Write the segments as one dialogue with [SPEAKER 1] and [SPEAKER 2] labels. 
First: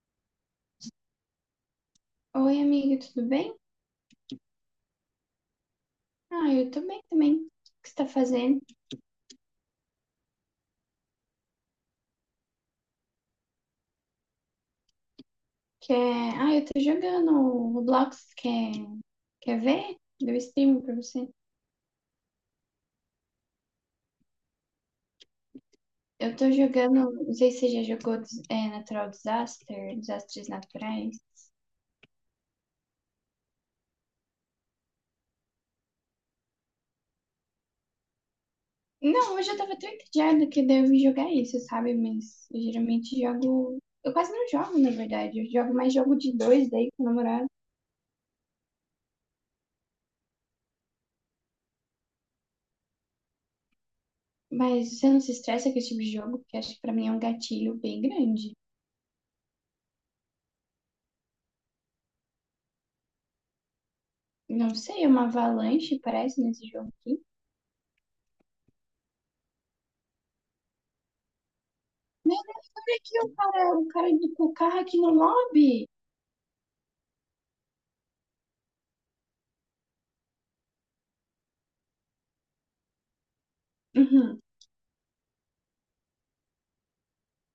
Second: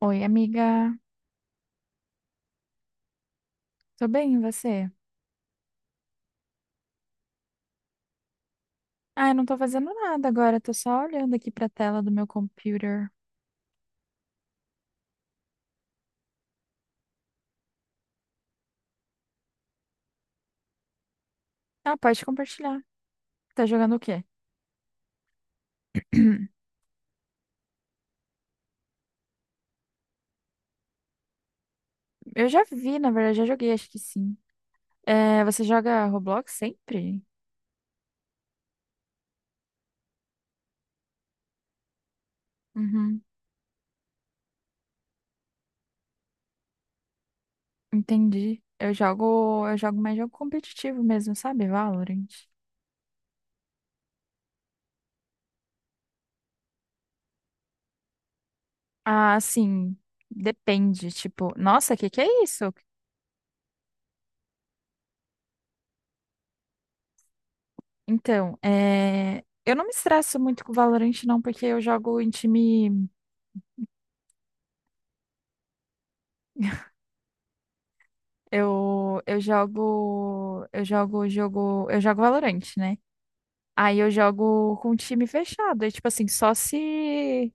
[SPEAKER 1] Oi, amiga.
[SPEAKER 2] Oi, amiga, tudo bem?
[SPEAKER 1] Tô bem, e você?
[SPEAKER 2] Ah, eu tô bem também. O que você tá fazendo?
[SPEAKER 1] Ah, eu não tô fazendo nada agora, tô só olhando aqui pra tela do meu computer.
[SPEAKER 2] Quer... Ah, eu tô jogando o Roblox. Quer... Quer ver? Deu stream pra você.
[SPEAKER 1] Ah, pode compartilhar. Tá jogando o quê?
[SPEAKER 2] Eu tô jogando, não sei se você já jogou Natural Disaster, Desastres Naturais.
[SPEAKER 1] Eu já vi, na verdade, já joguei, acho que sim. É, você joga Roblox sempre?
[SPEAKER 2] Não, hoje eu tava tão entediada que daí eu vim jogar isso, sabe? Mas eu geralmente
[SPEAKER 1] Uhum,
[SPEAKER 2] jogo. Eu quase não jogo, na verdade. Eu jogo mais jogo de dois daí com o namorado.
[SPEAKER 1] entendi. Eu jogo mais jogo competitivo mesmo, sabe? Valorant.
[SPEAKER 2] Mas você não se estressa com esse tipo de jogo, porque acho que pra mim é um gatilho bem grande.
[SPEAKER 1] Ah, sim, depende, tipo, nossa, que é isso?
[SPEAKER 2] Não sei, uma avalanche parece nesse jogo aqui.
[SPEAKER 1] Então, é, eu não me estresso muito com Valorant não, porque eu jogo em
[SPEAKER 2] Meu, olha
[SPEAKER 1] time.
[SPEAKER 2] aqui o cara do o carro aqui no lobby.
[SPEAKER 1] Eu jogo Valorant, né? Aí eu
[SPEAKER 2] Uhum.
[SPEAKER 1] jogo com time fechado, é tipo assim, só se...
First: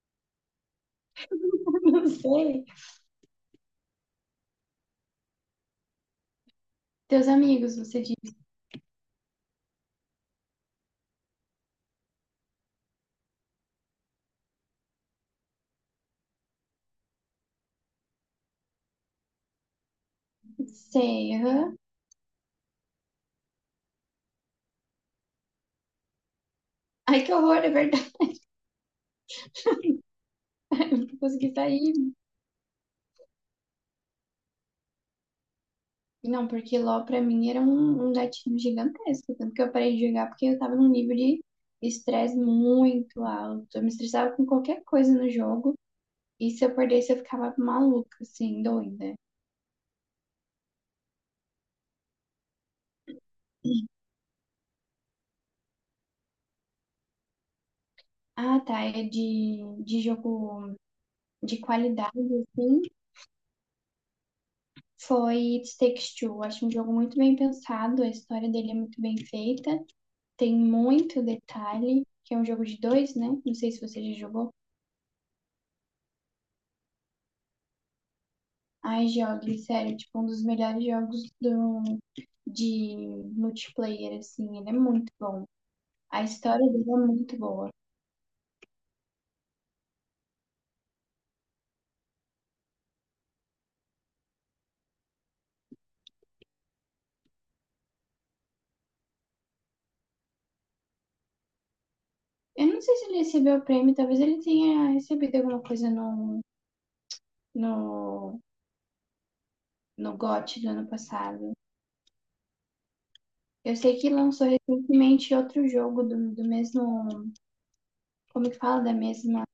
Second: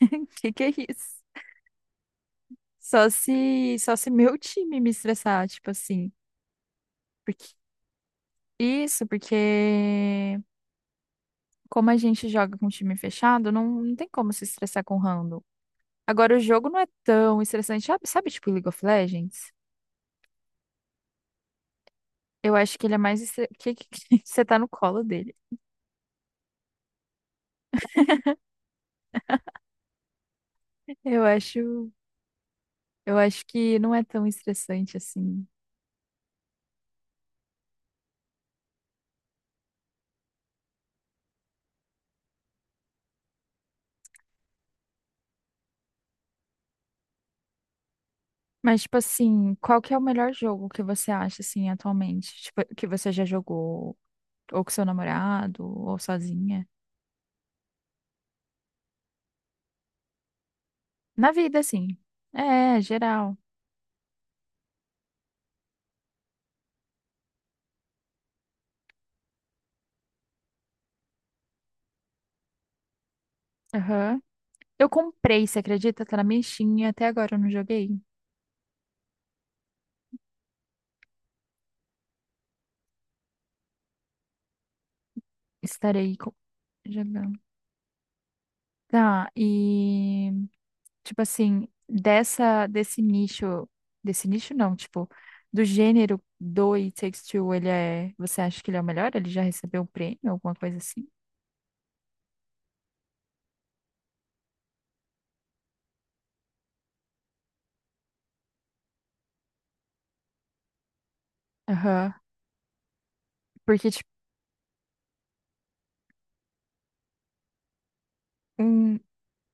[SPEAKER 1] Que é isso?
[SPEAKER 2] Não sei.
[SPEAKER 1] Só se meu time me estressar, tipo assim.
[SPEAKER 2] Teus
[SPEAKER 1] Porque
[SPEAKER 2] amigos, você disse.
[SPEAKER 1] isso, porque como a gente joga com time fechado, não tem como se estressar com random. Agora o jogo não é tão estressante, sabe, tipo League of Legends?
[SPEAKER 2] Sei, aham.
[SPEAKER 1] Eu acho que ele é mais estre... Que, você tá no colo dele.
[SPEAKER 2] Ai, que horror, é verdade. Eu não
[SPEAKER 1] Eu
[SPEAKER 2] consegui
[SPEAKER 1] acho
[SPEAKER 2] sair.
[SPEAKER 1] Eu acho que não é tão estressante assim.
[SPEAKER 2] Não, porque LOL pra mim era um gatinho gigantesco. Tanto que eu parei de jogar porque eu tava num nível de estresse muito alto. Eu me estressava com qualquer coisa no jogo. E se eu perdesse, eu ficava maluca, assim,
[SPEAKER 1] Mas, tipo
[SPEAKER 2] doida.
[SPEAKER 1] assim, qual que é o melhor jogo que você acha, assim, atualmente? Tipo, que você já jogou, ou com seu namorado, ou sozinha?
[SPEAKER 2] Ah, tá. É de jogo
[SPEAKER 1] Na
[SPEAKER 2] de
[SPEAKER 1] vida, assim.
[SPEAKER 2] qualidade,
[SPEAKER 1] É,
[SPEAKER 2] assim,
[SPEAKER 1] geral.
[SPEAKER 2] foi It Takes Two. Acho um jogo muito bem pensado, a história dele é muito bem feita, tem muito detalhe, que é um jogo de dois, né? Não sei se você já
[SPEAKER 1] Aham.
[SPEAKER 2] jogou.
[SPEAKER 1] Eu comprei, você acredita? Tá na minha Steam, e até agora eu não joguei.
[SPEAKER 2] Ai, jogue, sério, tipo, um dos melhores jogos de multiplayer, assim, ele é muito bom.
[SPEAKER 1] Estarei
[SPEAKER 2] A
[SPEAKER 1] co-
[SPEAKER 2] história dele é muito
[SPEAKER 1] jogando.
[SPEAKER 2] boa.
[SPEAKER 1] Tá, e... tipo assim, desse nicho não, tipo, do gênero do It Takes Two, ele é, você acha que ele é o melhor? Ele já recebeu um prêmio, alguma coisa assim?
[SPEAKER 2] Eu não sei se ele recebeu o prêmio, talvez ele tenha recebido alguma coisa no, no GOT do ano passado.
[SPEAKER 1] Aham.
[SPEAKER 2] Eu
[SPEAKER 1] Porque,
[SPEAKER 2] sei
[SPEAKER 1] tipo,
[SPEAKER 2] que lançou recentemente outro jogo do mesmo. Como que fala? Da
[SPEAKER 1] um,
[SPEAKER 2] mesma.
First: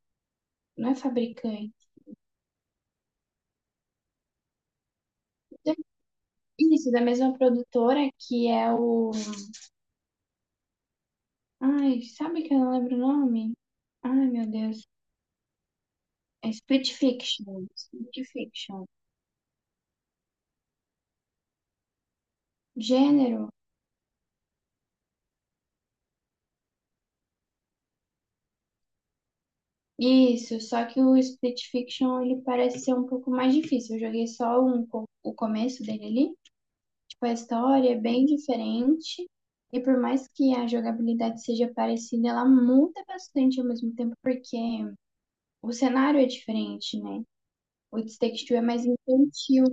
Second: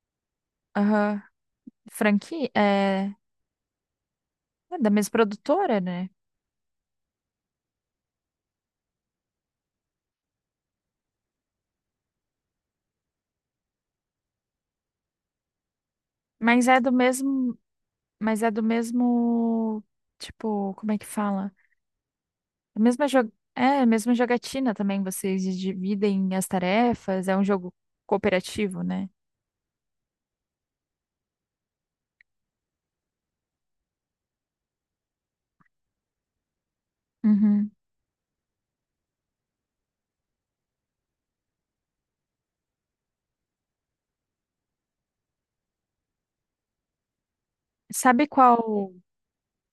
[SPEAKER 2] Não é
[SPEAKER 1] aham,
[SPEAKER 2] fabricante.
[SPEAKER 1] franquia é, é da mesma
[SPEAKER 2] É
[SPEAKER 1] produtora, né?
[SPEAKER 2] isso, da mesma produtora que é o. Ai, sabe que eu não lembro o nome? Ai, meu Deus. É
[SPEAKER 1] Mas é
[SPEAKER 2] Split
[SPEAKER 1] do mesmo,
[SPEAKER 2] Fiction. Split
[SPEAKER 1] mas é do
[SPEAKER 2] Fiction.
[SPEAKER 1] mesmo, tipo, como é que fala? A mesma jo-
[SPEAKER 2] Gênero?
[SPEAKER 1] é, a mesma jogatina também, vocês dividem as tarefas, é um jogo cooperativo, né?
[SPEAKER 2] Isso, só que o Split Fiction ele parece ser um pouco mais difícil. Eu joguei o começo dele ali. Tipo, a
[SPEAKER 1] Uhum.
[SPEAKER 2] história é bem diferente. E por mais que a jogabilidade seja parecida, ela muda bastante ao mesmo tempo, porque o cenário é diferente, né? O It
[SPEAKER 1] Sabe
[SPEAKER 2] Takes
[SPEAKER 1] qual
[SPEAKER 2] Two é mais infantil.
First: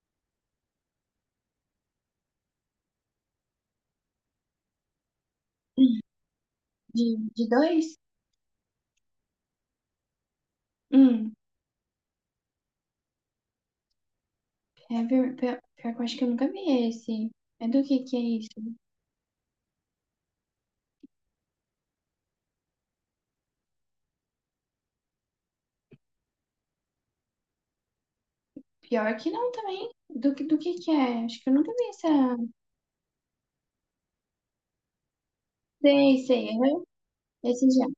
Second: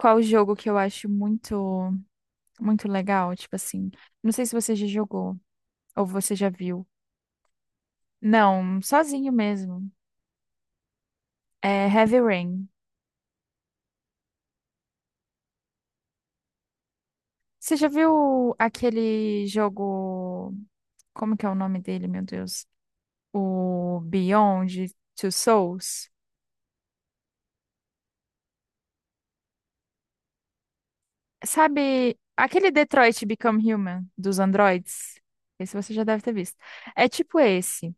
[SPEAKER 1] Qual jogo que eu acho muito, muito legal? Tipo assim, não sei se você já jogou ou você já viu.
[SPEAKER 2] De dois?
[SPEAKER 1] Não, sozinho mesmo.
[SPEAKER 2] Hum,
[SPEAKER 1] É Heavy Rain.
[SPEAKER 2] pior, pior que eu acho que eu nunca vi esse. É
[SPEAKER 1] Você
[SPEAKER 2] do
[SPEAKER 1] já
[SPEAKER 2] que é isso?
[SPEAKER 1] viu aquele jogo? Como que é o nome dele, meu Deus? O Beyond Two Souls?
[SPEAKER 2] Pior que não também. Do que é? Acho que eu nunca vi essa.
[SPEAKER 1] Sabe aquele Detroit Become Human dos androids? Esse você já deve
[SPEAKER 2] Sei,
[SPEAKER 1] ter
[SPEAKER 2] sei,
[SPEAKER 1] visto.
[SPEAKER 2] aham.
[SPEAKER 1] É tipo
[SPEAKER 2] Esse já.
[SPEAKER 1] esse.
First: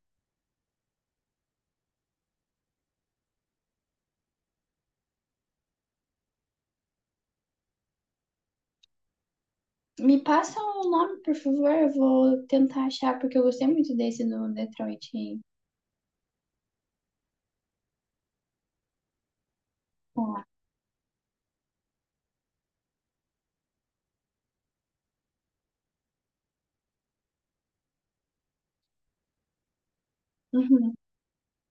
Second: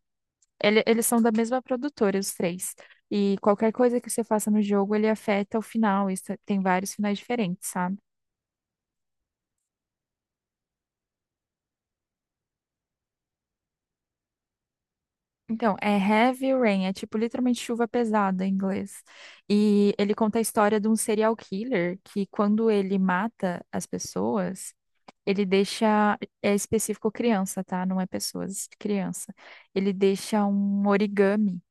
[SPEAKER 1] Eles são da mesma produtora, os três. E qualquer coisa que você faça no jogo, ele afeta o final. Isso, tem vários finais diferentes, sabe?
[SPEAKER 2] Me passa o nome, por favor. Eu vou tentar achar, porque eu gostei muito desse do Detroit aí.
[SPEAKER 1] Então, é Heavy Rain, é tipo literalmente chuva pesada em inglês. E ele conta a história de um serial killer que, quando ele mata as pessoas, ele deixa. É específico criança, tá? Não é pessoas, é criança. Ele deixa um
[SPEAKER 2] Uhum.
[SPEAKER 1] origami,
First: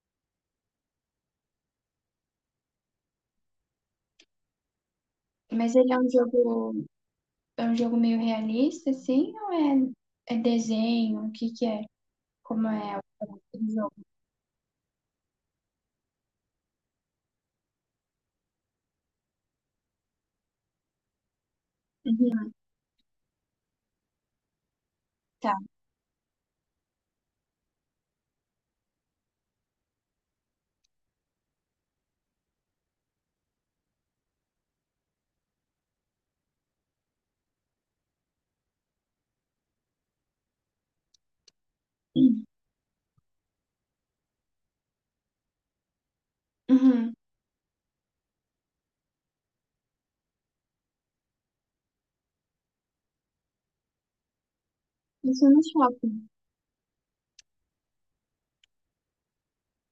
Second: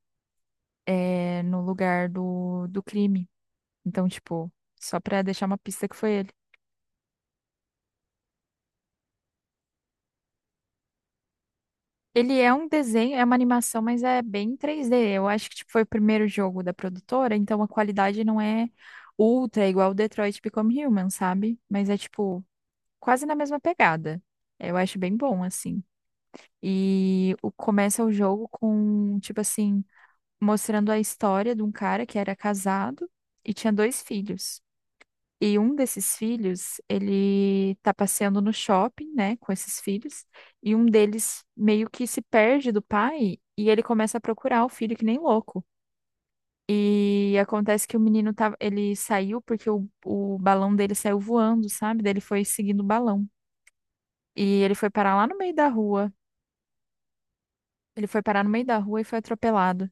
[SPEAKER 1] é, no lugar do crime. Então, tipo, só pra deixar uma
[SPEAKER 2] Mas
[SPEAKER 1] pista
[SPEAKER 2] ele
[SPEAKER 1] que foi ele.
[SPEAKER 2] é um jogo meio realista, assim, ou é desenho? O que que é?
[SPEAKER 1] Ele é um
[SPEAKER 2] Como é
[SPEAKER 1] desenho, é uma
[SPEAKER 2] o
[SPEAKER 1] animação,
[SPEAKER 2] jogo?
[SPEAKER 1] mas é bem 3D. Eu acho que tipo, foi o primeiro jogo da produtora, então a qualidade não é ultra, igual o Detroit Become Human, sabe? Mas é tipo
[SPEAKER 2] Uhum,
[SPEAKER 1] quase na mesma pegada. Eu acho bem bom,
[SPEAKER 2] tá.
[SPEAKER 1] assim. Começa o jogo com, tipo assim, mostrando a história de um cara que era casado e tinha dois filhos. E um desses filhos, ele tá passeando no shopping, né, com esses filhos, e um deles meio que se perde do pai e ele começa a procurar o filho que nem louco.
[SPEAKER 2] Uhum.
[SPEAKER 1] E acontece que o menino tava, ele saiu porque o balão dele saiu voando, sabe? Daí ele foi seguindo o balão. E ele foi parar lá no
[SPEAKER 2] Isso
[SPEAKER 1] meio
[SPEAKER 2] no
[SPEAKER 1] da rua.
[SPEAKER 2] shopping.
[SPEAKER 1] Ele foi parar no meio da rua e foi atropelado.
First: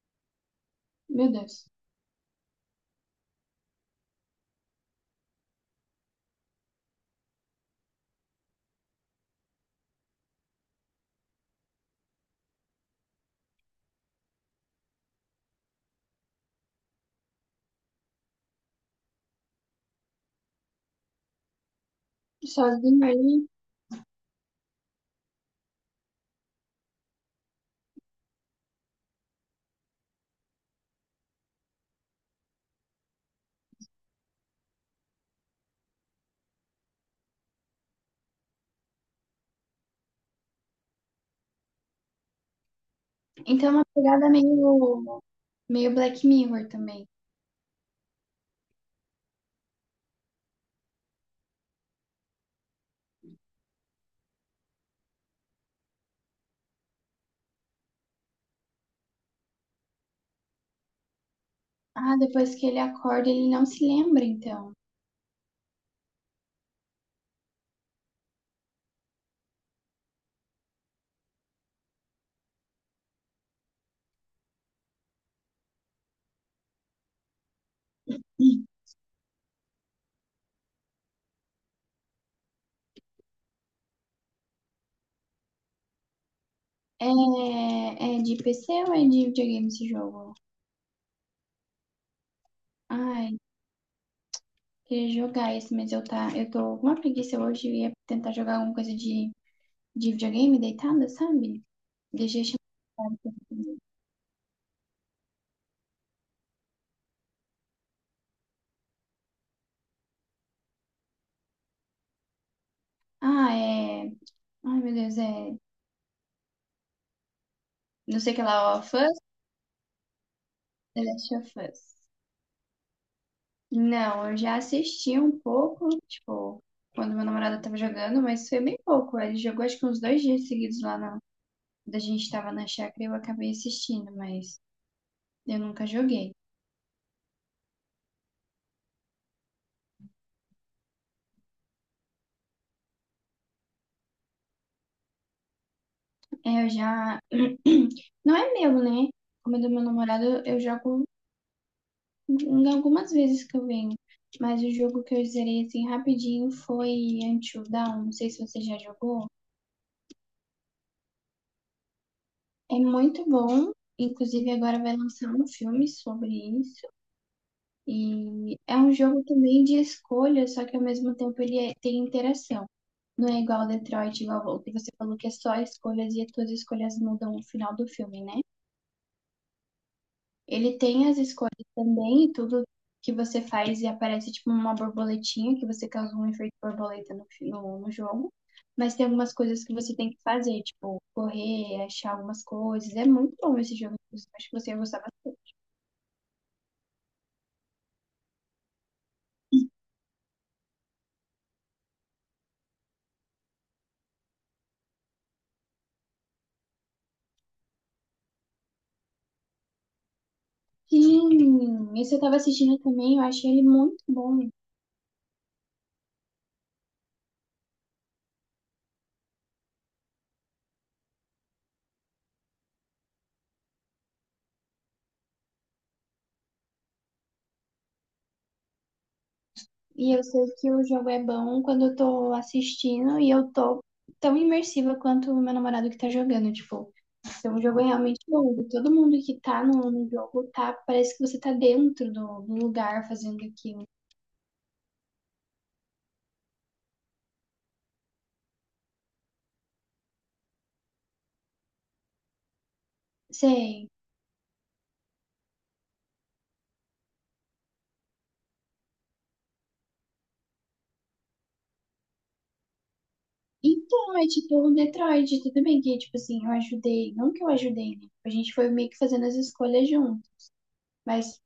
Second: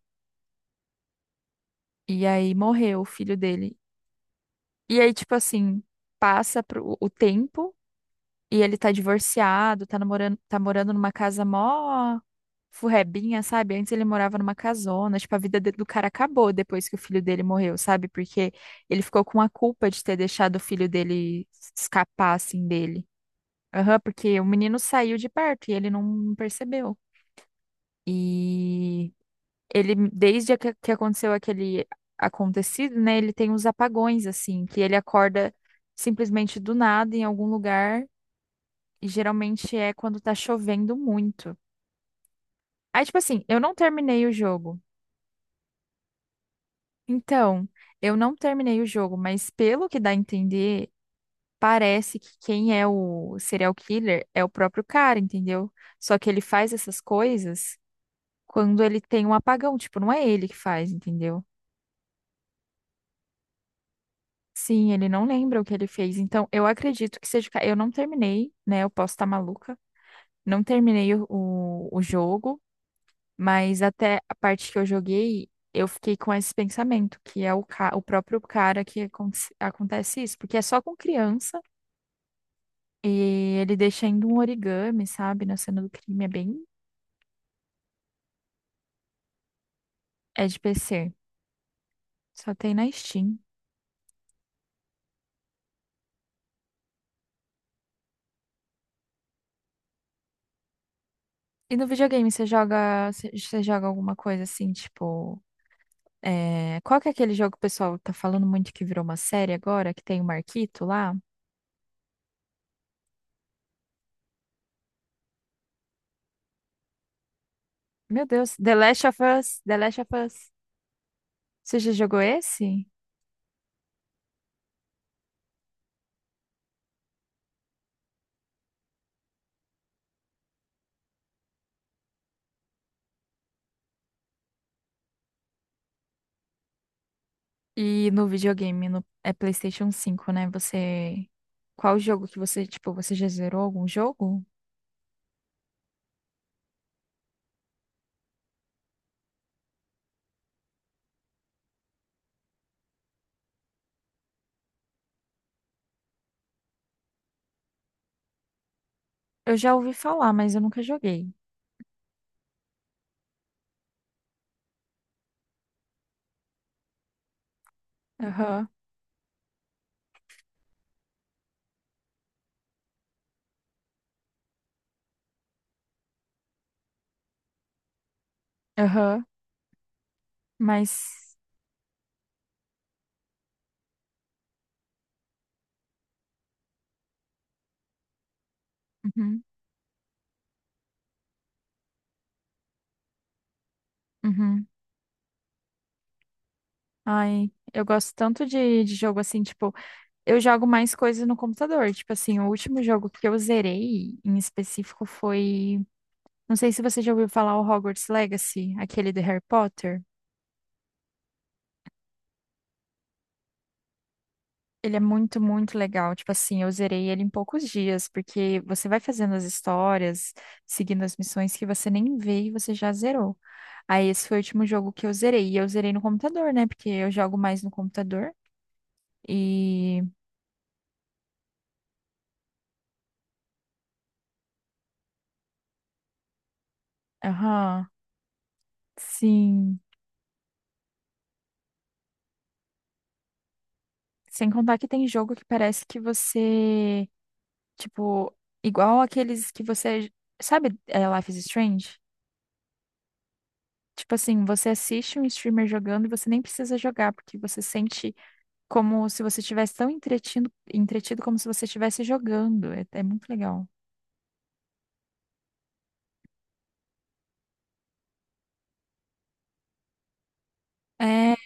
[SPEAKER 2] Meu Deus.
[SPEAKER 1] E aí morreu o filho dele. E aí, tipo assim, passa pro, o tempo. E ele tá divorciado, tá namorando, tá morando numa casa mó furrebinha, sabe? Antes ele morava numa casona, tipo, a vida do cara acabou depois que o filho dele morreu, sabe? Porque ele ficou com a culpa de ter deixado o filho dele escapar, assim,
[SPEAKER 2] Sozinho
[SPEAKER 1] dele.
[SPEAKER 2] ali.
[SPEAKER 1] Aham, porque o menino saiu de perto e ele não percebeu. E ele, desde que aconteceu aquele acontecido, né? Ele tem uns apagões, assim, que ele acorda simplesmente do nada em algum lugar e geralmente é quando tá chovendo muito. Aí, tipo assim, eu
[SPEAKER 2] Então é
[SPEAKER 1] não
[SPEAKER 2] uma
[SPEAKER 1] terminei
[SPEAKER 2] pegada
[SPEAKER 1] o jogo.
[SPEAKER 2] meio, meio Black Mirror também.
[SPEAKER 1] Então, eu não terminei o jogo, mas pelo que dá a entender, parece que quem é o serial killer é o próprio cara, entendeu? Só que ele faz essas coisas quando ele tem um apagão, tipo, não é ele que faz, entendeu?
[SPEAKER 2] Ah, depois que ele acorda, ele não se lembra, então.
[SPEAKER 1] Sim, ele não lembra o que ele fez. Então, eu acredito que seja. Eu não terminei, né? Eu posso estar maluca. Não terminei o jogo. Mas até a parte que eu joguei, eu fiquei com esse pensamento, que é o, o próprio cara que acontece isso, porque é só com criança e ele deixa ainda um origami, sabe, na cena do crime, é bem,
[SPEAKER 2] É, é de PC ou é de videogame esse jogo?
[SPEAKER 1] é de PC, só tem na
[SPEAKER 2] Ai,
[SPEAKER 1] Steam.
[SPEAKER 2] queria jogar esse, mas eu tô com uma preguiça hoje e ia tentar jogar alguma coisa de videogame deitada, sabe?
[SPEAKER 1] E no videogame,
[SPEAKER 2] Deixei
[SPEAKER 1] você
[SPEAKER 2] chamar.
[SPEAKER 1] joga, você joga alguma coisa assim, tipo, é, qual que é aquele jogo que o pessoal tá falando muito que virou uma série agora, que tem o Marquito lá?
[SPEAKER 2] Ah, é. Ai, meu Deus, é. Não
[SPEAKER 1] Meu
[SPEAKER 2] sei o que
[SPEAKER 1] Deus,
[SPEAKER 2] lá,
[SPEAKER 1] The
[SPEAKER 2] ó.
[SPEAKER 1] Last of
[SPEAKER 2] Fuzz?
[SPEAKER 1] Us, The Last of Us.
[SPEAKER 2] The Last of
[SPEAKER 1] Você já
[SPEAKER 2] Us.
[SPEAKER 1] jogou esse?
[SPEAKER 2] Não, eu já assisti um pouco, tipo, quando meu namorado tava jogando, mas foi bem pouco. Ele jogou acho que uns dois dias seguidos lá na. Quando a gente tava na chácara, e eu acabei assistindo, mas eu nunca joguei.
[SPEAKER 1] E no videogame, no, é PlayStation 5, né? Você. Qual jogo que você, tipo, você já zerou algum jogo?
[SPEAKER 2] É, eu já. Não é meu, né? Como é do meu namorado, eu jogo em algumas vezes que eu venho. Mas o jogo que eu zerei assim rapidinho foi Until Dawn. Não sei se você já jogou.
[SPEAKER 1] Eu já ouvi falar, mas eu nunca joguei.
[SPEAKER 2] É muito bom. Inclusive agora vai lançar um filme sobre isso. E
[SPEAKER 1] Aham,
[SPEAKER 2] é um jogo também de escolha, só que ao mesmo tempo tem interação. Não é igual Detroit, igual o que você falou, que é só escolhas e as suas escolhas mudam o final do filme, né?
[SPEAKER 1] aham.
[SPEAKER 2] Ele tem as
[SPEAKER 1] Mas.
[SPEAKER 2] escolhas também e tudo que você faz e aparece tipo uma borboletinha, que você causa um efeito borboleta no jogo. Mas tem algumas
[SPEAKER 1] Uhum,
[SPEAKER 2] coisas que você tem que fazer, tipo correr, achar algumas coisas. É muito bom esse jogo, inclusive, acho que
[SPEAKER 1] uhum.
[SPEAKER 2] você ia gostar bastante.
[SPEAKER 1] Ai, eu gosto tanto de jogo assim, tipo, eu jogo mais coisas no computador. Tipo assim, o último jogo que eu zerei em específico foi. Não sei se você já ouviu falar o Hogwarts Legacy, aquele do Harry Potter.
[SPEAKER 2] Sim, esse eu tava assistindo também, eu achei ele muito bom.
[SPEAKER 1] Ele é muito, muito legal. Tipo assim, eu zerei ele em poucos dias, porque você vai fazendo as histórias, seguindo as missões que você nem vê e você já zerou. Aí esse foi o último jogo que eu zerei. E eu zerei no computador, né? Porque eu jogo mais no computador. E.
[SPEAKER 2] E eu sei que o jogo é bom quando eu tô assistindo e eu tô tão imersiva quanto o meu namorado que tá jogando, tipo. Então o jogo é
[SPEAKER 1] Aham,
[SPEAKER 2] realmente longo. Todo mundo que tá
[SPEAKER 1] sim.
[SPEAKER 2] no jogo tá, parece que você tá dentro do lugar fazendo aquilo.
[SPEAKER 1] Sem contar que tem jogo que parece que você. Tipo, igual aqueles que você. Sabe, é, Life is Strange?
[SPEAKER 2] Sei.
[SPEAKER 1] Tipo assim, você assiste um streamer jogando e você nem precisa jogar, porque você sente como se você estivesse tão entretido, entretido como se você estivesse jogando. É, é muito legal.
[SPEAKER 2] Então, é tipo o Detroit, tudo bem que, tipo assim, eu ajudei. Não que eu ajudei, né? A gente foi meio que fazendo as escolhas junto.
[SPEAKER 1] É,
[SPEAKER 2] Mas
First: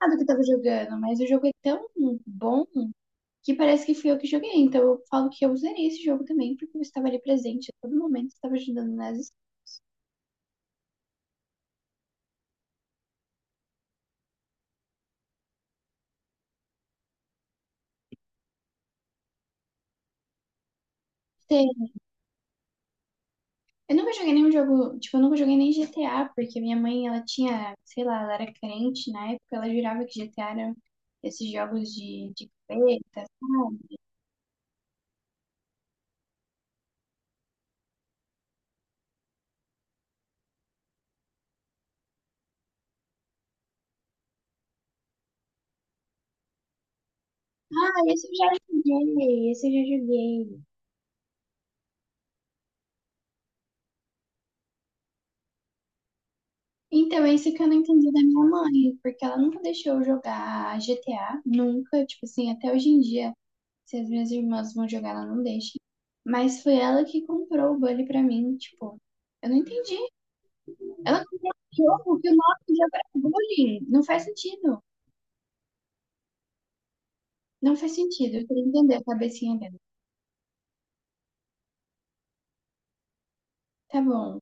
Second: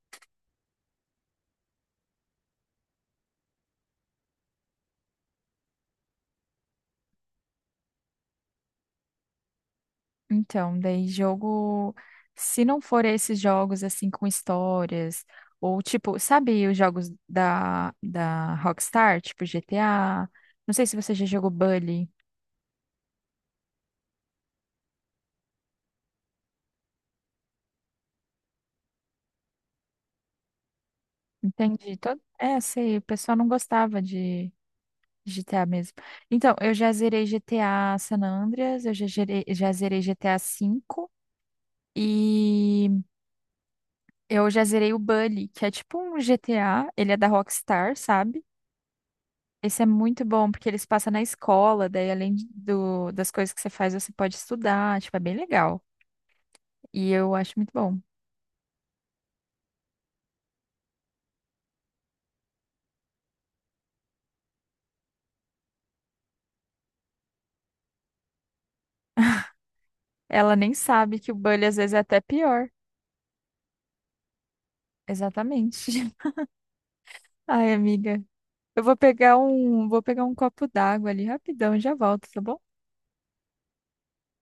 [SPEAKER 2] nada que eu tava jogando. Mas o jogo é tão bom que parece que fui eu que joguei. Então eu falo que eu zerei esse jogo também, porque eu estava ali presente a todo momento, estava ajudando nas
[SPEAKER 1] então, daí jogo, se não for esses jogos assim com histórias, ou tipo, sabe os jogos da Rockstar, tipo GTA? Não sei se você já jogou
[SPEAKER 2] cenas.
[SPEAKER 1] Bully.
[SPEAKER 2] Eu nunca joguei nenhum jogo, tipo, eu nunca joguei nem GTA, porque minha mãe, ela tinha, sei lá, ela era crente na época, ela jurava que GTA era esses jogos
[SPEAKER 1] Entendi. Todo...
[SPEAKER 2] de
[SPEAKER 1] É, sei, o
[SPEAKER 2] capeta,
[SPEAKER 1] pessoal não
[SPEAKER 2] sabe?
[SPEAKER 1] gostava de GTA mesmo. Então, eu já zerei GTA San Andreas, já zerei GTA V e eu já zerei o Bully, que é tipo um GTA, ele é da Rockstar,
[SPEAKER 2] Ah, esse eu
[SPEAKER 1] sabe?
[SPEAKER 2] já joguei, esse eu já
[SPEAKER 1] Esse é muito bom,
[SPEAKER 2] joguei.
[SPEAKER 1] porque eles passam na escola, daí além do, das coisas que você faz, você pode estudar, tipo, é bem legal. E
[SPEAKER 2] Então,
[SPEAKER 1] eu
[SPEAKER 2] esse
[SPEAKER 1] acho
[SPEAKER 2] que eu
[SPEAKER 1] muito
[SPEAKER 2] não
[SPEAKER 1] bom.
[SPEAKER 2] entendi da minha mãe, porque ela nunca deixou eu jogar GTA, nunca, tipo assim, até hoje em dia. Se as minhas irmãs vão jogar, ela não deixa. Mas foi ela que comprou o Bully pra mim, tipo, eu não entendi.
[SPEAKER 1] Ela nem sabe
[SPEAKER 2] Ela
[SPEAKER 1] que o
[SPEAKER 2] comprou
[SPEAKER 1] Bully às
[SPEAKER 2] um
[SPEAKER 1] vezes é até
[SPEAKER 2] jogo que o
[SPEAKER 1] pior.
[SPEAKER 2] nome já era bullying. Não faz sentido.
[SPEAKER 1] Exatamente. Ai,
[SPEAKER 2] Não faz
[SPEAKER 1] amiga.
[SPEAKER 2] sentido. Eu queria
[SPEAKER 1] Eu
[SPEAKER 2] entender a cabecinha dela.
[SPEAKER 1] vou pegar um copo d'água ali rapidão e já volto, tá bom?
[SPEAKER 2] Tá bom.